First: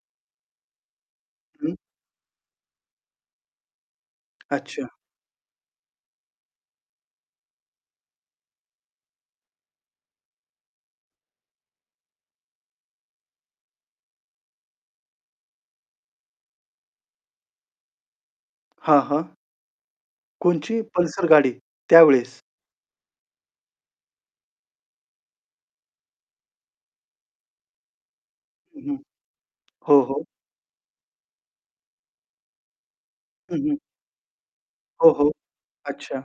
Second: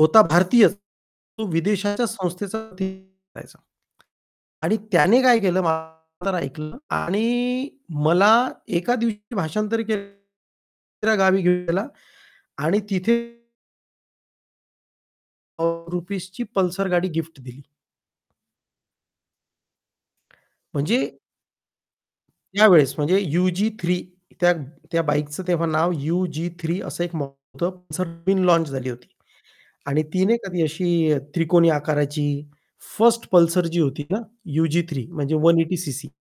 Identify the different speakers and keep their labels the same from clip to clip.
Speaker 1: होता भारतीयच, तो
Speaker 2: हं.
Speaker 1: विदेशाच्या संस्थेसाठी [unintelligible] करायचा. आणि
Speaker 2: अच्छा
Speaker 1: त्याने काय केलं माझं तर ऐकलं आणि मला एका दिवशी भाषांतरी केल दुसऱ्या गावी घेऊन गेला आणि तिथे हो, रुपीजची पल्सर गाडी गिफ्ट दिली.
Speaker 2: हां, हां. कोणती
Speaker 1: म्हणजे
Speaker 2: पल्सर गाडी, त्यावेळेस?
Speaker 1: यावेळेस, म्हणजे यु-जी-3 त्या त्या बाईकचं तेव्हा नाव यु-जी-3 असं एक मॉडेल होतं, असं नवीन लॉन्च
Speaker 2: हं,
Speaker 1: झाली
Speaker 2: हं.
Speaker 1: होती
Speaker 2: हो,
Speaker 1: आणि
Speaker 2: हो.
Speaker 1: ती नाही का ती अशी अ, त्रिकोणी आकाराची 1st
Speaker 2: हं,
Speaker 1: पल्सर
Speaker 2: हं
Speaker 1: जी होती ना यु-जी-3,
Speaker 2: हो, हो.
Speaker 1: म्हणजे 180 सीसी.
Speaker 2: अच्छा.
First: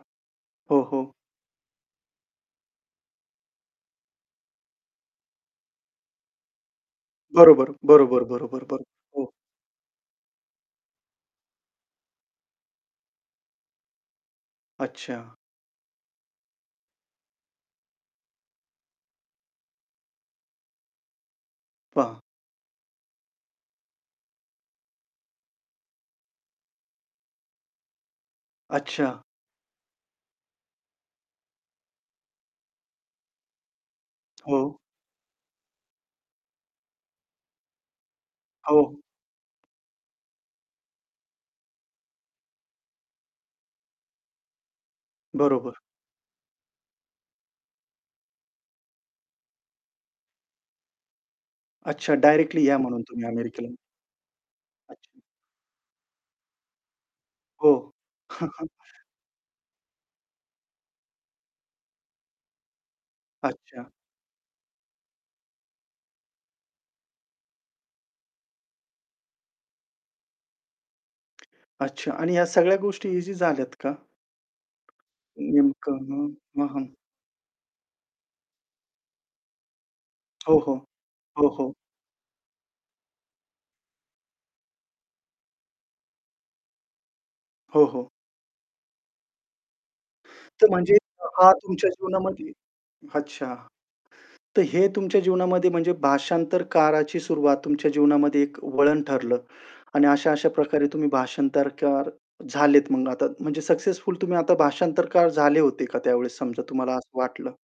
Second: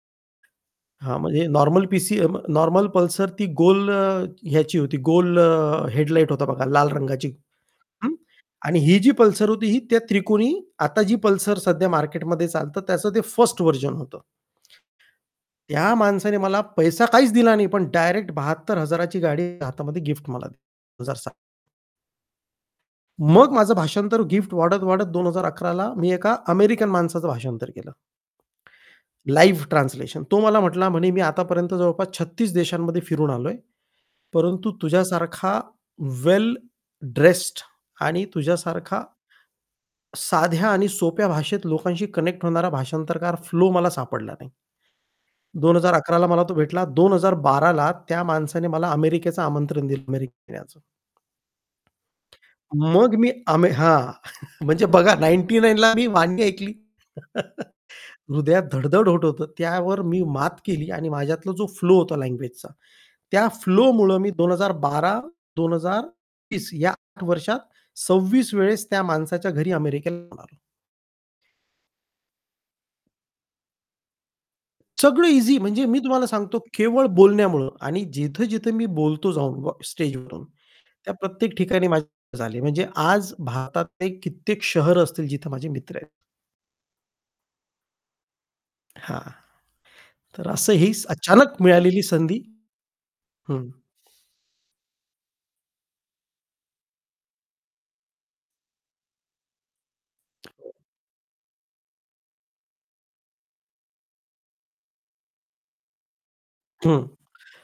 Speaker 2: हो, हो.
Speaker 1: हां, म्हणजे नॉर्मल पीसी नॉर्मल पल्सर ती गोल अ, ह्याची होती गोल अ, हेडलाइट होता बघा, लाल रंगाची
Speaker 2: बरोबर,
Speaker 1: हं,
Speaker 2: बरोबर, बरोबर,
Speaker 1: आणि
Speaker 2: बरोबर.
Speaker 1: ही जी
Speaker 2: हो.
Speaker 1: पल्सर होती, ही त्या त्रिकोणी आता जी पल्सर सध्या मार्केटमध्ये चालतं त्याचं ते 1st व्हर्जन होतं.
Speaker 2: अच्छा.
Speaker 1: त्या माणसाने मला पैसा काहीच दिला नाही, पण डायरेक्ट 72,000 ची गाडी हातामध्ये गिफ्ट मला दि 2007.
Speaker 2: पहा.
Speaker 1: मग माझं भाषांतर गिफ्ट वाढत-वाढत 2011 ला मी एका अमेरिकन माणसाचं भाषांतर केलं.
Speaker 2: अच्छा.
Speaker 1: Live translation. तो मला म्हटला म्हणे, "मी आतापर्यंत जवळपास 36 देशांमध्ये फिरून आलोय, परंतु
Speaker 2: हो.
Speaker 1: तुझ्यासारखा वेल ड्रेस्ड आणि
Speaker 2: हो.
Speaker 1: तुझ्यासारखा साध्या आणि सोप्या भाषेत लोकांशी कनेक्ट होणारा भाषांतरकार फ्लो मला सापडला नाही." दोन
Speaker 2: बरोबर.
Speaker 1: हजार अकरा ला मला तो भेटला, 2012 ला त्या माणसाने मला अमेरिकेचं आमंत्रण दिलं, अमेरिकेत येण्याचं.
Speaker 2: अच्छा. डायरेक्टली या म्हणून,
Speaker 1: मग
Speaker 2: तुम्ही
Speaker 1: मी अमे
Speaker 2: अमेरिकेला.
Speaker 1: हां. म्हणजे बघा
Speaker 2: अच्छा.
Speaker 1: 99 ला मी वाक्य ऐकली.
Speaker 2: हो.
Speaker 1: हृदयात धड-धड होत होतं, त्यावर मी मात केली आणि माझ्यातला जो फ्लो होता लँग्वेजचा, त्या
Speaker 2: अच्छा.
Speaker 1: फ्लोमुळे मी 2012, 2020 या 8 वर्षात 26 वेळेस त्या माणसाच्या घरी अमेरिकेला आलो.
Speaker 2: अच्छा आणि ह्या सगळ्या गोष्टी ईझी झाल्यात का?
Speaker 1: सगळं ईझी म्हणजे
Speaker 2: नेमकं
Speaker 1: मी तुम्हाला
Speaker 2: हं.
Speaker 1: सांगतो
Speaker 2: हं, हं.
Speaker 1: केवळ बोलण्यामुळं आणि जिथे-जिथे मी बोलतो जाऊन, व स्टेजवरून
Speaker 2: हो, हो.
Speaker 1: त्या
Speaker 2: हो,
Speaker 1: प्रत्येक
Speaker 2: हो.
Speaker 1: ठिकाणी माझ्या [unintelligible] झाले, म्हणजे आज भारतातले कित्येक शहर असतील, जिथे माझे मित्र आहेत.
Speaker 2: हो, हो.
Speaker 1: हां. तर
Speaker 2: तर
Speaker 1: असं ही
Speaker 2: म्हणजे, हा
Speaker 1: अचानक
Speaker 2: तुमच्या
Speaker 1: मिळालेली संधी
Speaker 2: जीवनामध्ये अच्छा.
Speaker 1: हं.
Speaker 2: तर हे तुमच्या जीवनामध्ये म्हणजे भाषांतरकाराची सुरुवात तुमच्या जीवनामध्ये एक वळण ठरलं. आणि अशा-अशा प्रकारे तुम्ही भाषांतरकार झालेत मग आता म्हणजे सक्सेसफुल तुम्ही आता भाषांतरकार झाले होते का त्यावेळेस, समजा तुम्हाला
Speaker 1: हं.
Speaker 2: असं वाटलं.